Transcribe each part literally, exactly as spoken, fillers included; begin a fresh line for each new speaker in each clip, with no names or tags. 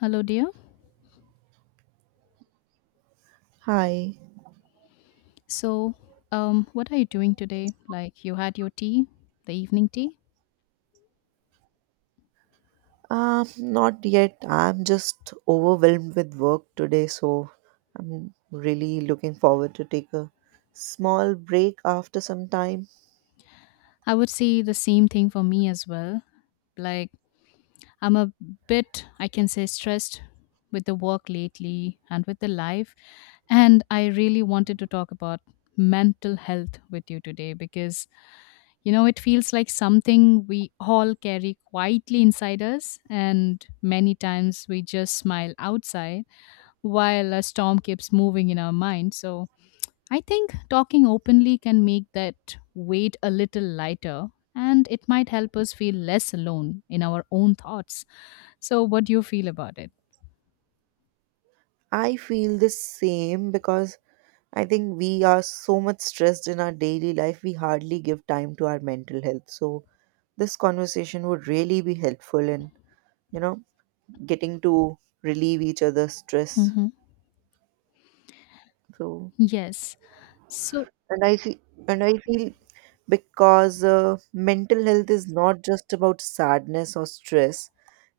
Hello, dear.
Hi.
So, um, what are you doing today? Like, you had your tea, the evening tea?
Um, not yet. I'm just overwhelmed with work today, so I'm really looking forward to take a small break after some time.
I would say the same thing for me as well. Like, I'm a bit, I can say, stressed with the work lately and with the life. And I really wanted to talk about mental health with you today because, you know, it feels like something we all carry quietly inside us. And many times we just smile outside while a storm keeps moving in our mind. So I think talking openly can make that weight a little lighter and it might help us feel less alone in our own thoughts. So, what do you feel about it?
I feel the same because I think we are so much stressed in our daily life, we hardly give time to our mental health. So this conversation would really be helpful in, you know, getting to relieve each other's stress.
hmm
So
Yes. So,
and i feel and i feel because uh, mental health is not just about sadness or stress,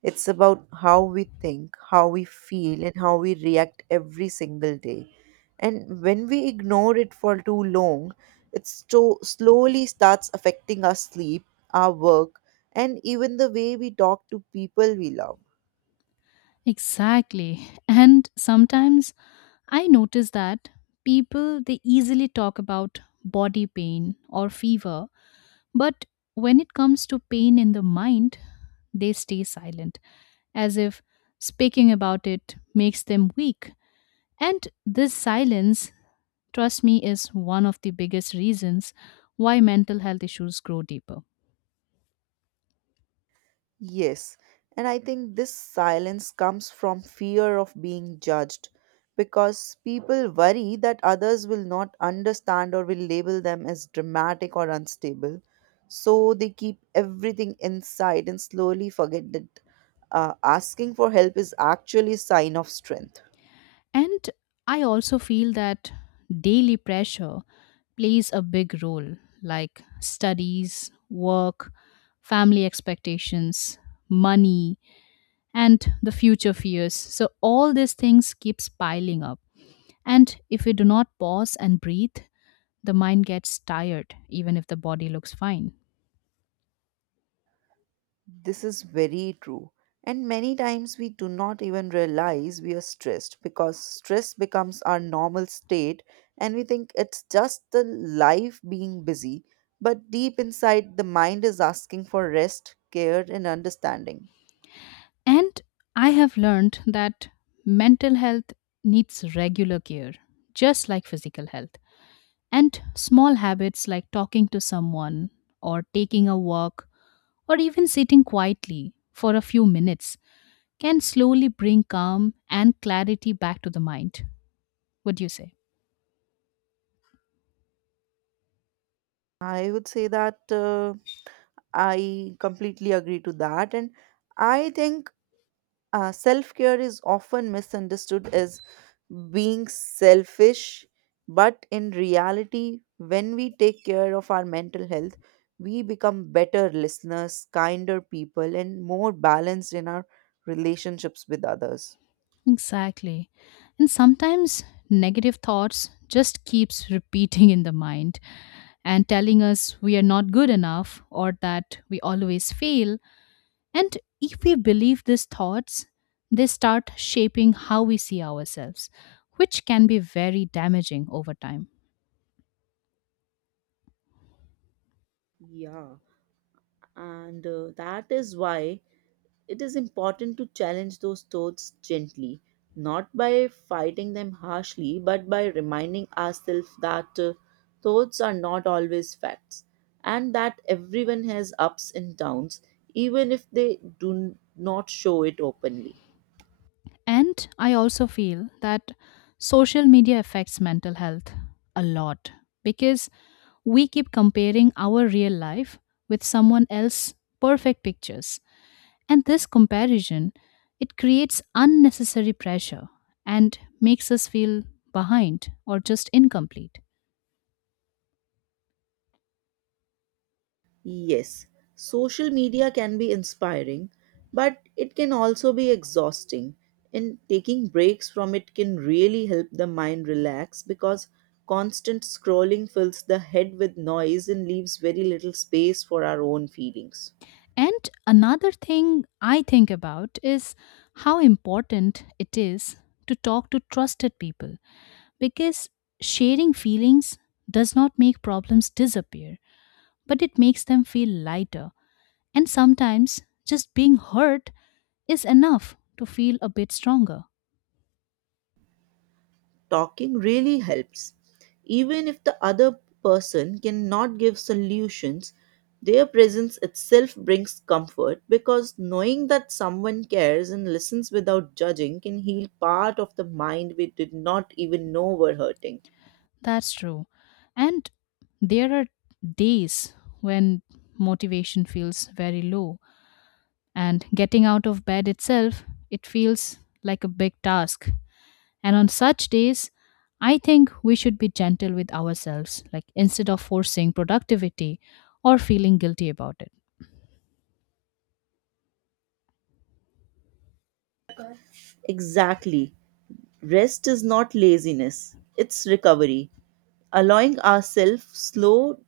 it's about how we think, how we feel, and how we react every single day. And when we ignore it for too long, it sto- slowly starts affecting our sleep, our work, and even the way we talk to people we love.
Exactly. And sometimes I notice that people they easily talk about body pain or fever, but when it comes to pain in the mind, they stay silent, as if speaking about it makes them weak. And this silence, trust me, is one of the biggest reasons why mental health issues grow deeper.
Yes, and I think this silence comes from fear of being judged because people worry that others will not understand or will label them as dramatic or unstable. So they keep everything inside and slowly forget that uh, asking for help is actually a sign of strength.
And I also feel that daily pressure plays a big role, like studies, work, family expectations, money, and the future fears. So all these things keeps piling up. And if we do not pause and breathe, the mind gets tired even if the body looks fine.
This is very true. And many times we do not even realize we are stressed because stress becomes our normal state and we think it's just the life being busy. But deep inside, the mind is asking for rest, care, and understanding.
And I have learned that mental health needs regular care, just like physical health. And small habits like talking to someone, or taking a walk, or even sitting quietly for a few minutes can slowly bring calm and clarity back to the mind. What do you say?
I would say that uh, I completely agree to that. And I think Uh, self care is often misunderstood as being selfish, but in reality, when we take care of our mental health, we become better listeners, kinder people, and more balanced in our relationships with others.
Exactly. And sometimes negative thoughts just keeps repeating in the mind and telling us we are not good enough or that we always fail. And if we believe these thoughts, they start shaping how we see ourselves, which can be very damaging over time.
Yeah, and uh, that is why it is important to challenge those thoughts gently, not by fighting them harshly, but by reminding ourselves that uh, thoughts are not always facts, and that everyone has ups and downs, even if they do not show it openly.
And I also feel that social media affects mental health a lot because we keep comparing our real life with someone else's perfect pictures. And this comparison, it creates unnecessary pressure and makes us feel behind or just incomplete.
Yes, social media can be inspiring, but it can also be exhausting. And taking breaks from it can really help the mind relax because constant scrolling fills the head with noise and leaves very little space for our own feelings.
And another thing I think about is how important it is to talk to trusted people because sharing feelings does not make problems disappear, but it makes them feel lighter. And sometimes just being heard is enough to feel a bit stronger.
Talking really helps. Even if the other person cannot give solutions, their presence itself brings comfort because knowing that someone cares and listens without judging can heal part of the mind we did not even know were hurting.
That's true. And there are days when motivation feels very low and getting out of bed itself it feels like a big task, and on such days I think we should be gentle with ourselves, like instead of forcing productivity or feeling guilty about it.
Exactly. Rest is not laziness, it's recovery. Allowing ourselves slow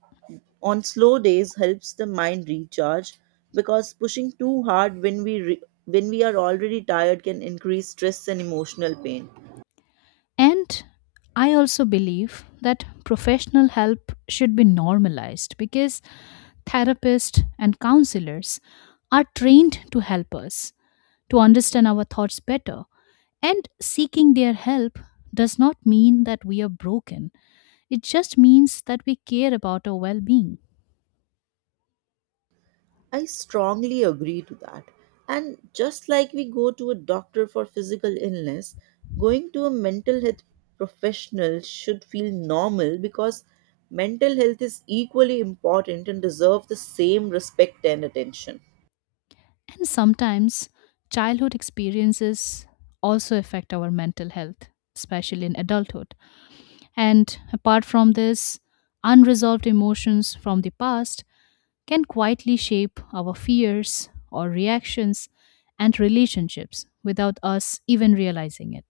on slow days helps the mind recharge because pushing too hard when we re- when we are already tired can increase stress and emotional pain.
And I also believe that professional help should be normalized because therapists and counselors are trained to help us to understand our thoughts better. And seeking their help does not mean that we are broken, it just means that we care about our well being.
I strongly agree to that, and just like we go to a doctor for physical illness, going to a mental health professional should feel normal because mental health is equally important and deserve the same respect and attention.
And sometimes childhood experiences also affect our mental health, especially in adulthood. And apart from this, unresolved emotions from the past can quietly shape our fears or reactions and relationships without us even realizing it.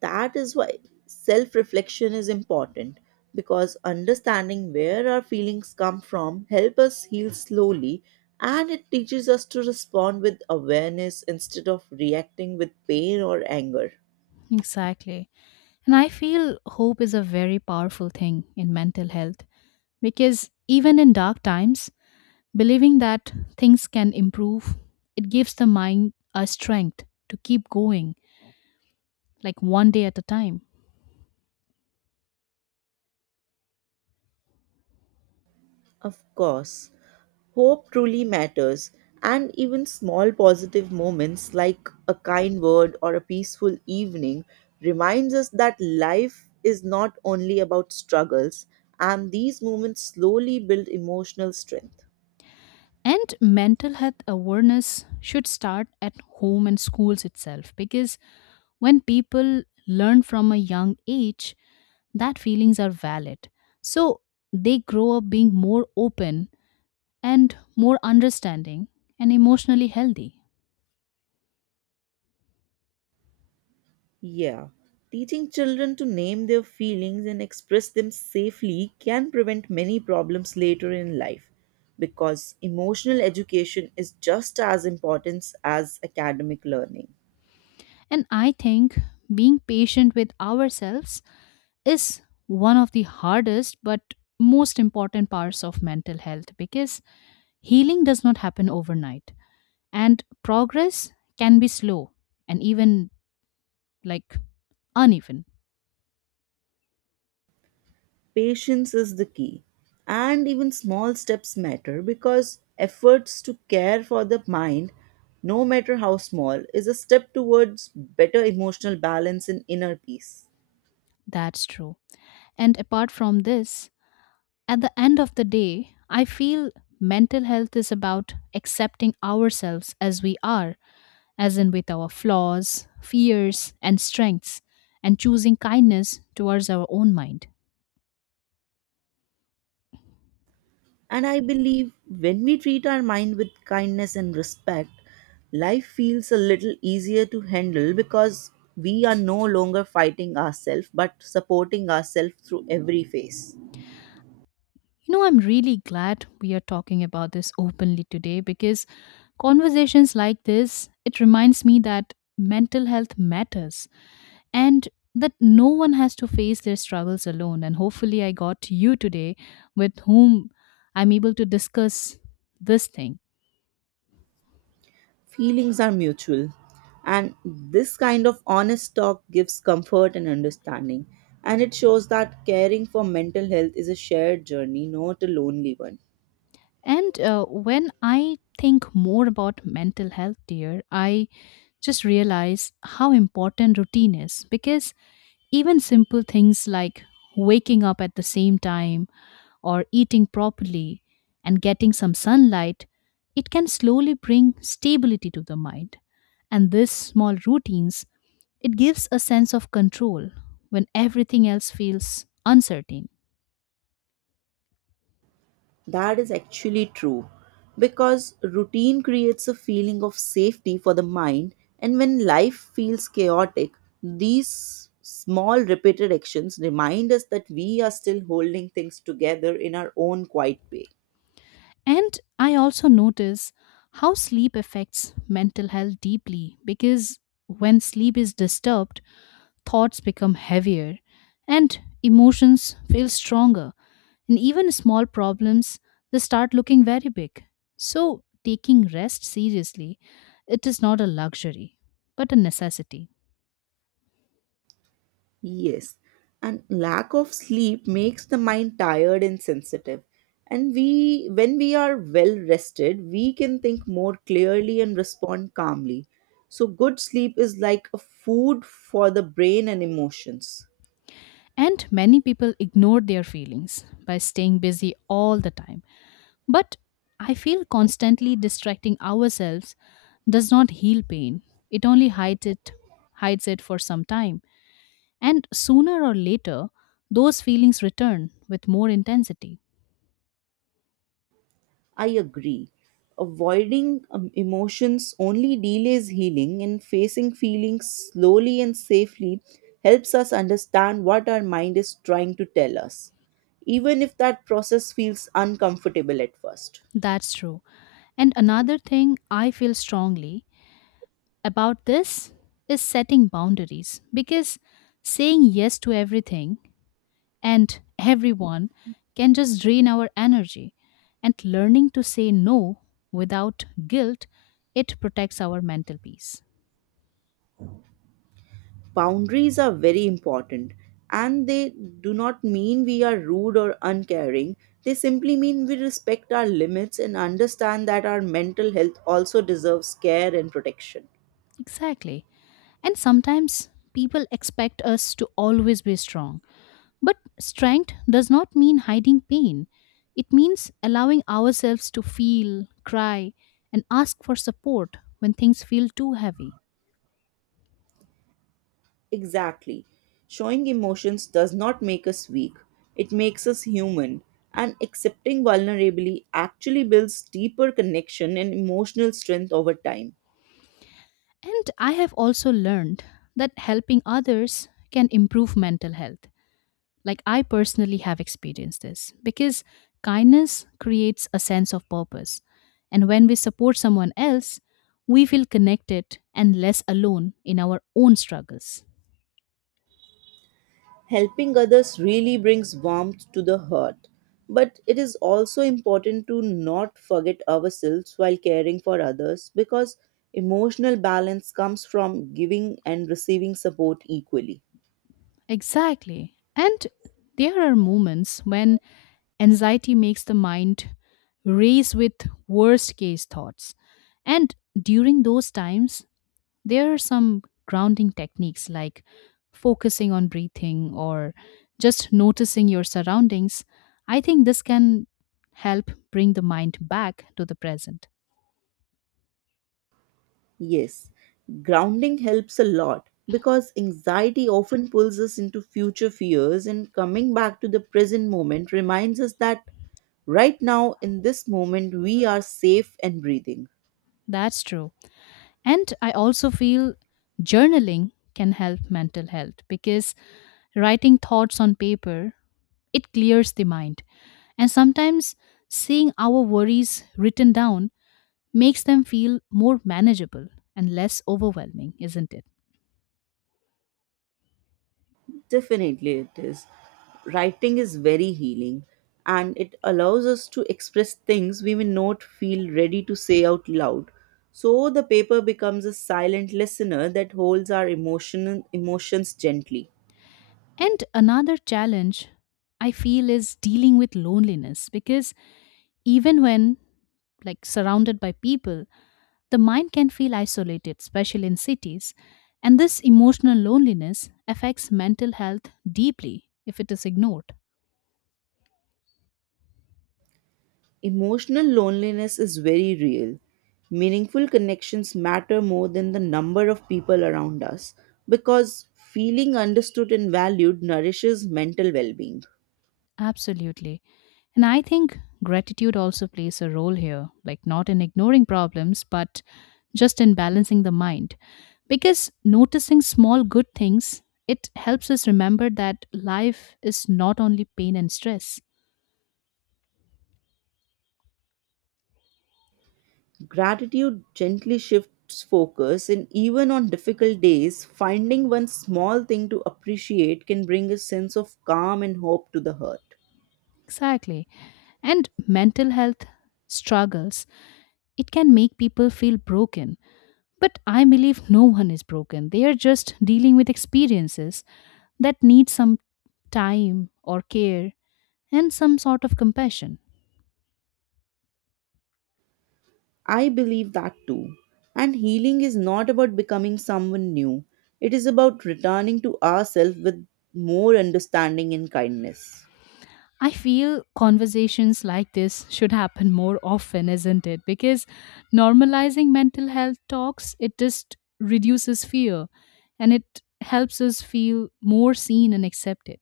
That is why self reflection is important, because understanding where our feelings come from help us heal slowly, and it teaches us to respond with awareness instead of reacting with pain or anger.
Exactly. And I feel hope is a very powerful thing in mental health because even in dark times, believing that things can improve, it gives the mind a strength to keep going, like one day at a time.
Of course. Hope truly matters, and even small positive moments like a kind word or a peaceful evening reminds us that life is not only about struggles, and these moments slowly build emotional strength.
And mental health awareness should start at home and schools itself because when people learn from a young age that feelings are valid. So they grow up being more open and more understanding and emotionally healthy.
Yeah. Teaching children to name their feelings and express them safely can prevent many problems later in life because emotional education is just as important as academic learning.
And I think being patient with ourselves is one of the hardest but most important parts of mental health because healing does not happen overnight and progress can be slow and even, like, uneven.
Patience is the key. And even small steps matter because efforts to care for the mind, no matter how small, is a step towards better emotional balance and inner peace.
That's true. And apart from this, at the end of the day, I feel mental health is about accepting ourselves as we are, as in with our flaws, fears, and strengths, and choosing kindness towards our own mind.
And I believe when we treat our mind with kindness and respect, life feels a little easier to handle because we are no longer fighting ourselves but supporting ourselves through every phase.
You know, I'm really glad we are talking about this openly today because conversations like this, it reminds me that mental health matters and that no one has to face their struggles alone. And hopefully, I got you today with whom I'm able to discuss this thing.
Feelings are mutual, and this kind of honest talk gives comfort and understanding. And it shows that caring for mental health is a shared journey, not a lonely one.
And uh, when I think more about mental health, dear, I just realize how important routine is because even simple things like waking up at the same time or eating properly and getting some sunlight, it can slowly bring stability to the mind. And these small routines, it gives a sense of control when everything else feels uncertain.
That is actually true because routine creates a feeling of safety for the mind, and when life feels chaotic, these small repeated actions remind us that we are still holding things together in our own quiet way.
And I also notice how sleep affects mental health deeply because when sleep is disturbed, thoughts become heavier and emotions feel stronger. And even small problems, they start looking very big. So, taking rest seriously, it is not a luxury, but a necessity.
Yes, and lack of sleep makes the mind tired and sensitive. And we, when we are well rested, we can think more clearly and respond calmly. So, good sleep is like a food for the brain and emotions.
And many people ignore their feelings by staying busy all the time. But I feel constantly distracting ourselves does not heal pain. It only hides it, hides it for some time. And sooner or later, those feelings return with more intensity.
I agree. Avoiding um, emotions only delays healing, and facing feelings slowly and safely helps us understand what our mind is trying to tell us, even if that process feels uncomfortable at first.
That's true. And another thing I feel strongly about this is setting boundaries because saying yes to everything and everyone can just drain our energy. And learning to say no without guilt, it protects our mental peace.
Boundaries are very important, and they do not mean we are rude or uncaring. They simply mean we respect our limits and understand that our mental health also deserves care and protection.
Exactly. And sometimes people expect us to always be strong. But strength does not mean hiding pain. It means allowing ourselves to feel, cry, and ask for support when things feel too heavy.
Exactly. Showing emotions does not make us weak, it makes us human. And accepting vulnerability actually builds deeper connection and emotional strength over time.
And I have also learned that helping others can improve mental health. Like, I personally have experienced this because kindness creates a sense of purpose. And when we support someone else, we feel connected and less alone in our own struggles.
Helping others really brings warmth to the heart. But it is also important to not forget ourselves while caring for others because emotional balance comes from giving and receiving support equally.
Exactly. And there are moments when anxiety makes the mind race with worst case thoughts. And during those times, there are some grounding techniques like focusing on breathing or just noticing your surroundings. I think this can help bring the mind back to the present.
Yes, grounding helps a lot because anxiety often pulls us into future fears, and coming back to the present moment reminds us that right now, in this moment, we are safe and breathing.
That's true. And I also feel journaling can help mental health because writing thoughts on paper it clears the mind, and sometimes seeing our worries written down makes them feel more manageable and less overwhelming, isn't it?
Definitely, it is. Writing is very healing and it allows us to express things we may not feel ready to say out loud. So, the paper becomes a silent listener that holds our emotion, emotions gently.
And another challenge I feel is dealing with loneliness because even when like surrounded by people, the mind can feel isolated, especially in cities. And this emotional loneliness affects mental health deeply if it is ignored.
Emotional loneliness is very real. Meaningful connections matter more than the number of people around us because feeling understood and valued nourishes mental well being.
Absolutely. And I think gratitude also plays a role here, like not in ignoring problems, but just in balancing the mind. Because noticing small good things, it helps us remember that life is not only pain and stress.
Gratitude gently shifts focus, and even on difficult days, finding one small thing to appreciate can bring a sense of calm and hope to the heart.
Exactly. And mental health struggles, it can make people feel broken. But I believe no one is broken. They are just dealing with experiences that need some time or care and some sort of compassion.
I believe that too. And healing is not about becoming someone new, it is about returning to ourselves with more understanding and kindness.
I feel conversations like this should happen more often, isn't it? Because normalizing mental health talks, it just reduces fear and it helps us feel more seen and accepted.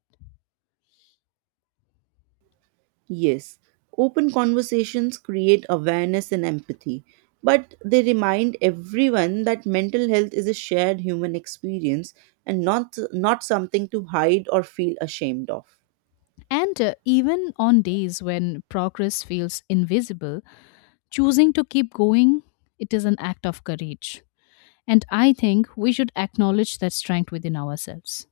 Yes, open conversations create awareness and empathy, but they remind everyone that mental health is a shared human experience and not, not something to hide or feel ashamed of.
And uh, even on days when progress feels invisible, choosing to keep going, it is an act of courage. And I think we should acknowledge that strength within ourselves.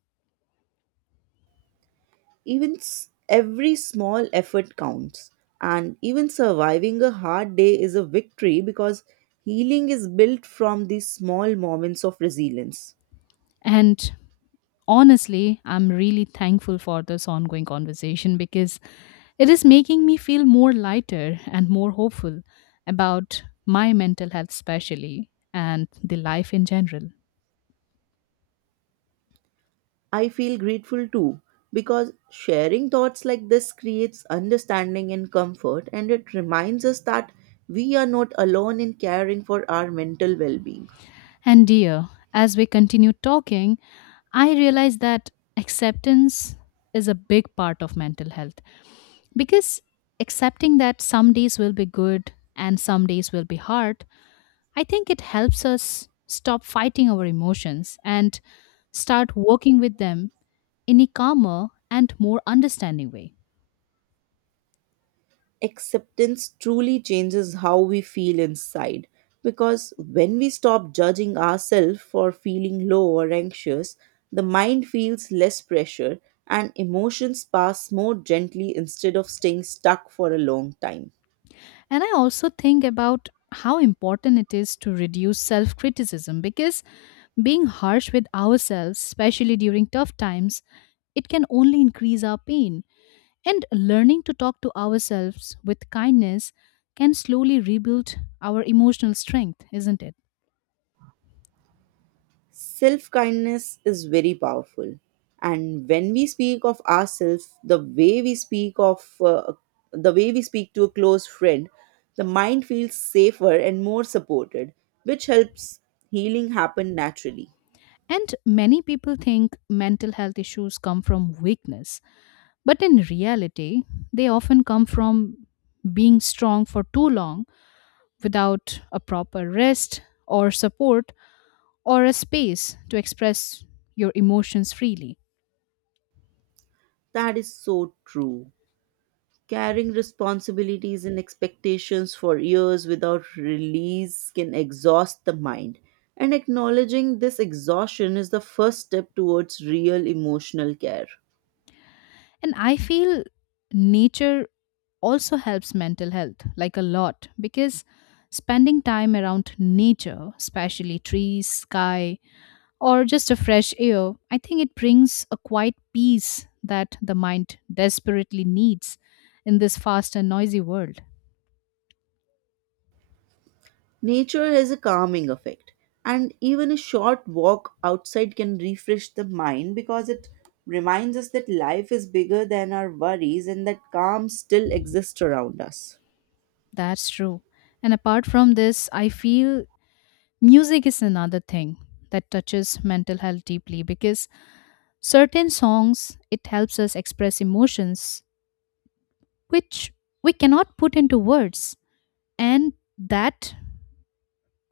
Even s- every small effort counts, and even surviving a hard day is a victory because healing is built from these small moments of resilience.
And honestly, I'm really thankful for this ongoing conversation because it is making me feel more lighter and more hopeful about my mental health, especially, and the life in general.
I feel grateful too because sharing thoughts like this creates understanding and comfort, and it reminds us that we are not alone in caring for our mental well being.
And dear, as we continue talking, I realize that acceptance is a big part of mental health because accepting that some days will be good and some days will be hard, I think it helps us stop fighting our emotions and start working with them in a calmer and more understanding way.
Acceptance truly changes how we feel inside, because when we stop judging ourselves for feeling low or anxious, the mind feels less pressure and emotions pass more gently instead of staying stuck for a long time.
And I also think about how important it is to reduce self criticism because being harsh with ourselves, especially during tough times, it can only increase our pain. And learning to talk to ourselves with kindness can slowly rebuild our emotional strength, isn't it?
Self kindness is very powerful. And when we speak of ourselves, the way we speak of uh, the way we speak to a close friend, the mind feels safer and more supported, which helps healing happen naturally.
And many people think mental health issues come from weakness, but in reality, they often come from being strong for too long without a proper rest or support or a space to express your emotions freely.
That is so true. Carrying responsibilities and expectations for years without release can exhaust the mind. And acknowledging this exhaustion is the first step towards real emotional care.
And I feel nature also helps mental health like a lot because spending time around nature, especially trees, sky, or just a fresh air, I think it brings a quiet peace that the mind desperately needs in this fast and noisy world.
Nature has a calming effect, and even a short walk outside can refresh the mind because it reminds us that life is bigger than our worries and that calm still exists around us.
That's true. And apart from this, I feel music is another thing that touches mental health deeply because certain songs it helps us express emotions which we cannot put into words, and that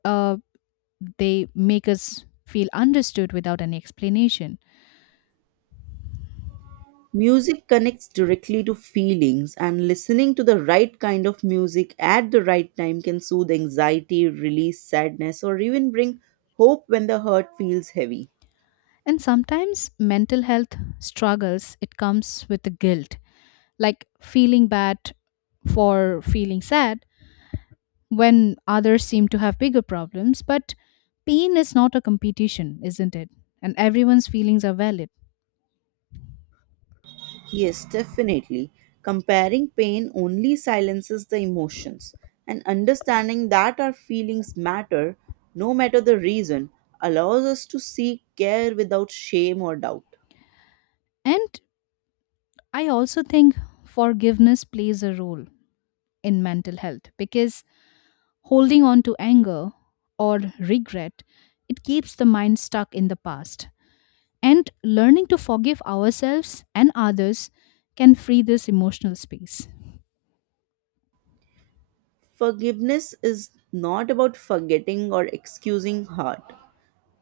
uh, they make us feel understood without any explanation.
Music connects directly to feelings, and listening to the right kind of music at the right time can soothe anxiety, release sadness, or even bring hope when the heart feels heavy.
And sometimes mental health struggles, it comes with the guilt, like feeling bad for feeling sad when others seem to have bigger problems. But pain is not a competition, isn't it? And everyone's feelings are valid.
Yes, definitely. Comparing pain only silences the emotions, and understanding that our feelings matter, no matter the reason, allows us to seek care without shame or doubt.
And I also think forgiveness plays a role in mental health because holding on to anger or regret, it keeps the mind stuck in the past. And learning to forgive ourselves and others can free this emotional space.
Forgiveness is not about forgetting or excusing hurt,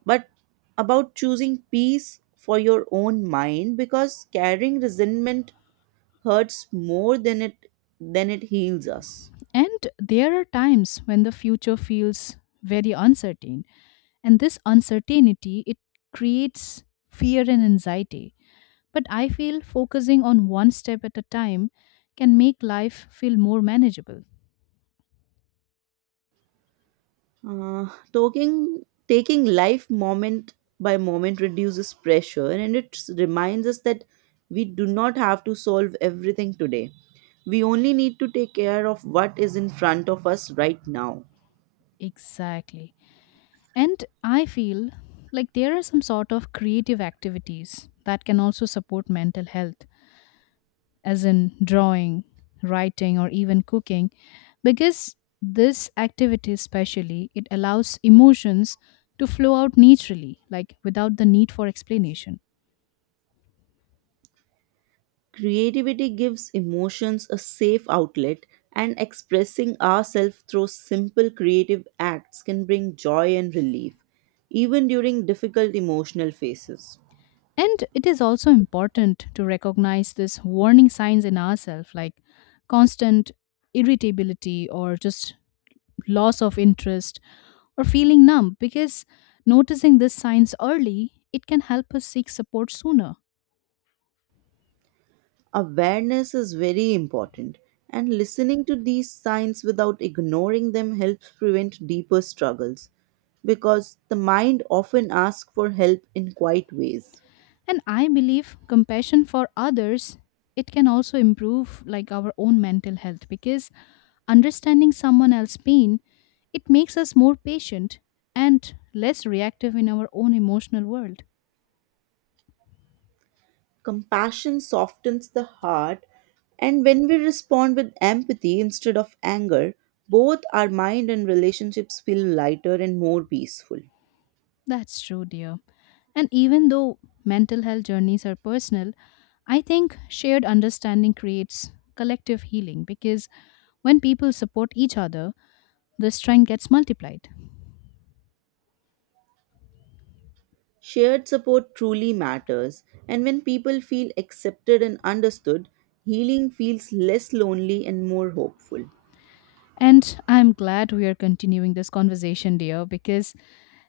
but about choosing peace for your own mind because carrying resentment hurts more than it than it heals us.
And there are times when the future feels very uncertain, and this uncertainty it creates fear and anxiety. But I feel focusing on one step at a time can make life feel more manageable.
Uh, Talking, taking life moment by moment reduces pressure and it s- reminds us that we do not have to solve everything today. We only need to take care of what is in front of us right now.
Exactly. And I feel like there are some sort of creative activities that can also support mental health, as in drawing, writing, or even cooking, because this activity, especially, it allows emotions to flow out naturally, like without the need for explanation.
Creativity gives emotions a safe outlet, and expressing ourselves through simple creative acts can bring joy and relief, even during difficult emotional phases.
And it is also important to recognize this warning signs in ourselves, like constant irritability or just loss of interest or feeling numb, because noticing these signs early, it can help us seek support sooner.
Awareness is very important, and listening to these signs without ignoring them helps prevent deeper struggles because the mind often asks for help in quiet ways.
And I believe compassion for others, it can also improve like our own mental health because understanding someone else's pain, it makes us more patient and less reactive in our own emotional world.
Compassion softens the heart, and when we respond with empathy instead of anger, both our mind and relationships feel lighter and more peaceful.
That's true, dear. And even though mental health journeys are personal, I think shared understanding creates collective healing because when people support each other, the strength gets multiplied.
Shared support truly matters, and when people feel accepted and understood, healing feels less lonely and more hopeful.
And I'm glad we are continuing this conversation, dear, because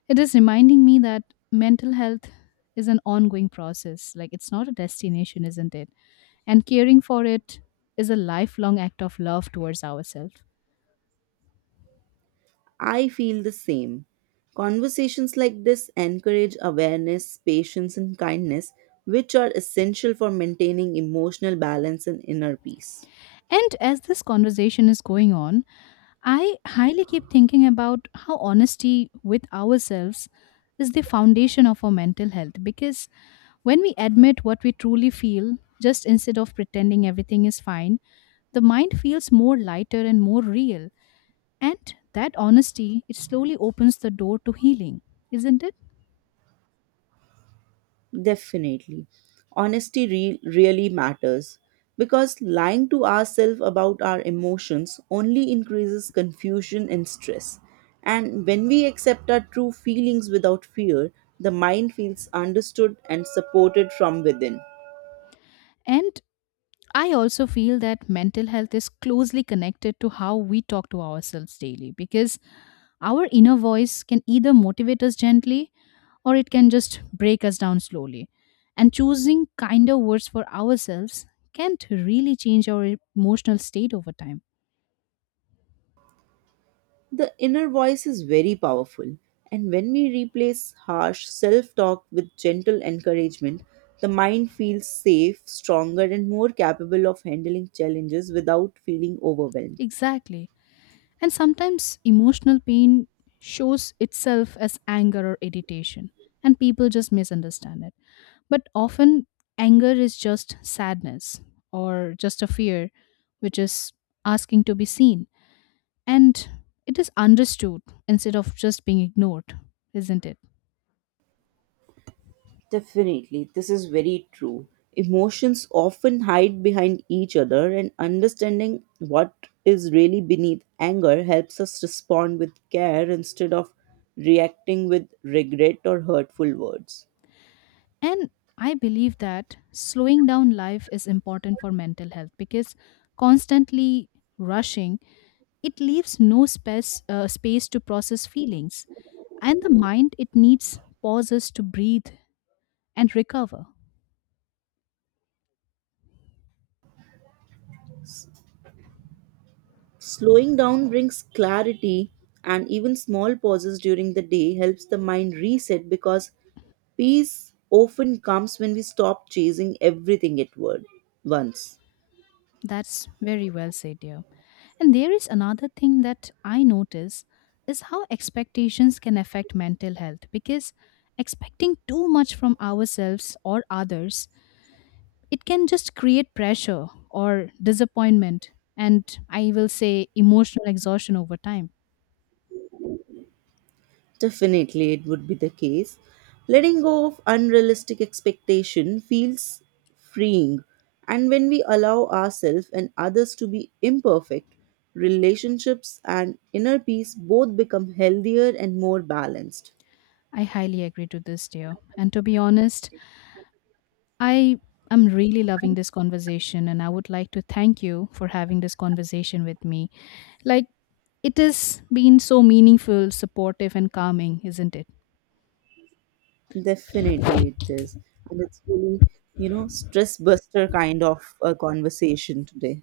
it is reminding me that mental health is an ongoing process. Like, it's not a destination, isn't it? And caring for it is a lifelong act of love towards ourselves.
I feel the same. Conversations like this encourage awareness, patience, and kindness, which are essential for maintaining emotional balance and inner peace.
And as this conversation is going on, I highly keep thinking about how honesty with ourselves is the foundation of our mental health because when we admit what we truly feel, just instead of pretending everything is fine, the mind feels more lighter and more real. And that honesty, it slowly opens the door to healing, isn't it?
Definitely. Honesty re- really matters because lying to ourselves about our emotions only increases confusion and stress. And when we accept our true feelings without fear, the mind feels understood and supported from within.
And I also feel that mental health is closely connected to how we talk to ourselves daily because our inner voice can either motivate us gently, or it can just break us down slowly. And choosing kinder words for ourselves can't really change our emotional state over time.
The inner voice is very powerful, and when we replace harsh self talk with gentle encouragement, the mind feels safe, stronger, and more capable of handling challenges without feeling overwhelmed.
Exactly. And sometimes emotional pain shows itself as anger or irritation, and people just misunderstand it. But often, anger is just sadness or just a fear, which is asking to be seen. And it is understood instead of just being ignored, isn't it?
Definitely, this is very true. Emotions often hide behind each other, and understanding what is really beneath anger helps us respond with care instead of reacting with regret or hurtful words.
And I believe that slowing down life is important for mental health because constantly rushing, it leaves no space, uh, space to process feelings. And the mind, it needs pauses to breathe and recover.
Slowing down brings clarity, and even small pauses during the day helps the mind reset because peace often comes when we stop chasing everything at word- once.
That's very well said, dear. And there is another thing that I notice is how expectations can affect mental health because expecting too much from ourselves or others, it can just create pressure or disappointment, and I will say emotional exhaustion over time.
Definitely, it would be the case. Letting go of unrealistic expectation feels freeing, and when we allow ourselves and others to be imperfect, relationships and inner peace both become healthier and more balanced.
I highly agree to this, dear. And to be honest, I am really loving this conversation, and I would like to thank you for having this conversation with me. Like, it has been so meaningful, supportive, and calming, isn't it?
Definitely, it is, and it's really, you know stress buster kind of a conversation today.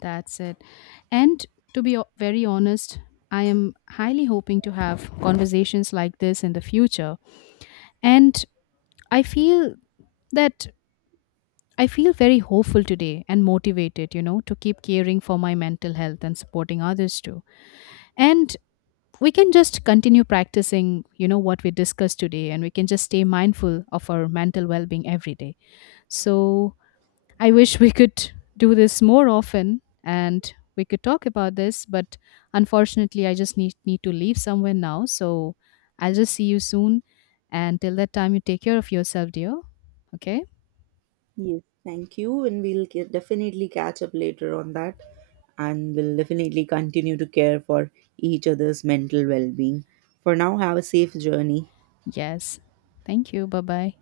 That's it. And to be o- very honest, I am highly hoping to have conversations like this in the future. And I feel that I feel very hopeful today and motivated, you know, to keep caring for my mental health and supporting others too. And we can just continue practicing, you know, what we discussed today, and we can just stay mindful of our mental well-being every day. So I wish we could do this more often and we could talk about this, but unfortunately, I just need need to leave somewhere now. So I'll just see you soon, and till that time, you take care of yourself, dear. Okay?
Yes, thank you. And we'll ca- definitely catch up later on that. And we'll definitely continue to care for each other's mental well being. For now, have a safe journey.
Yes, thank you, bye bye.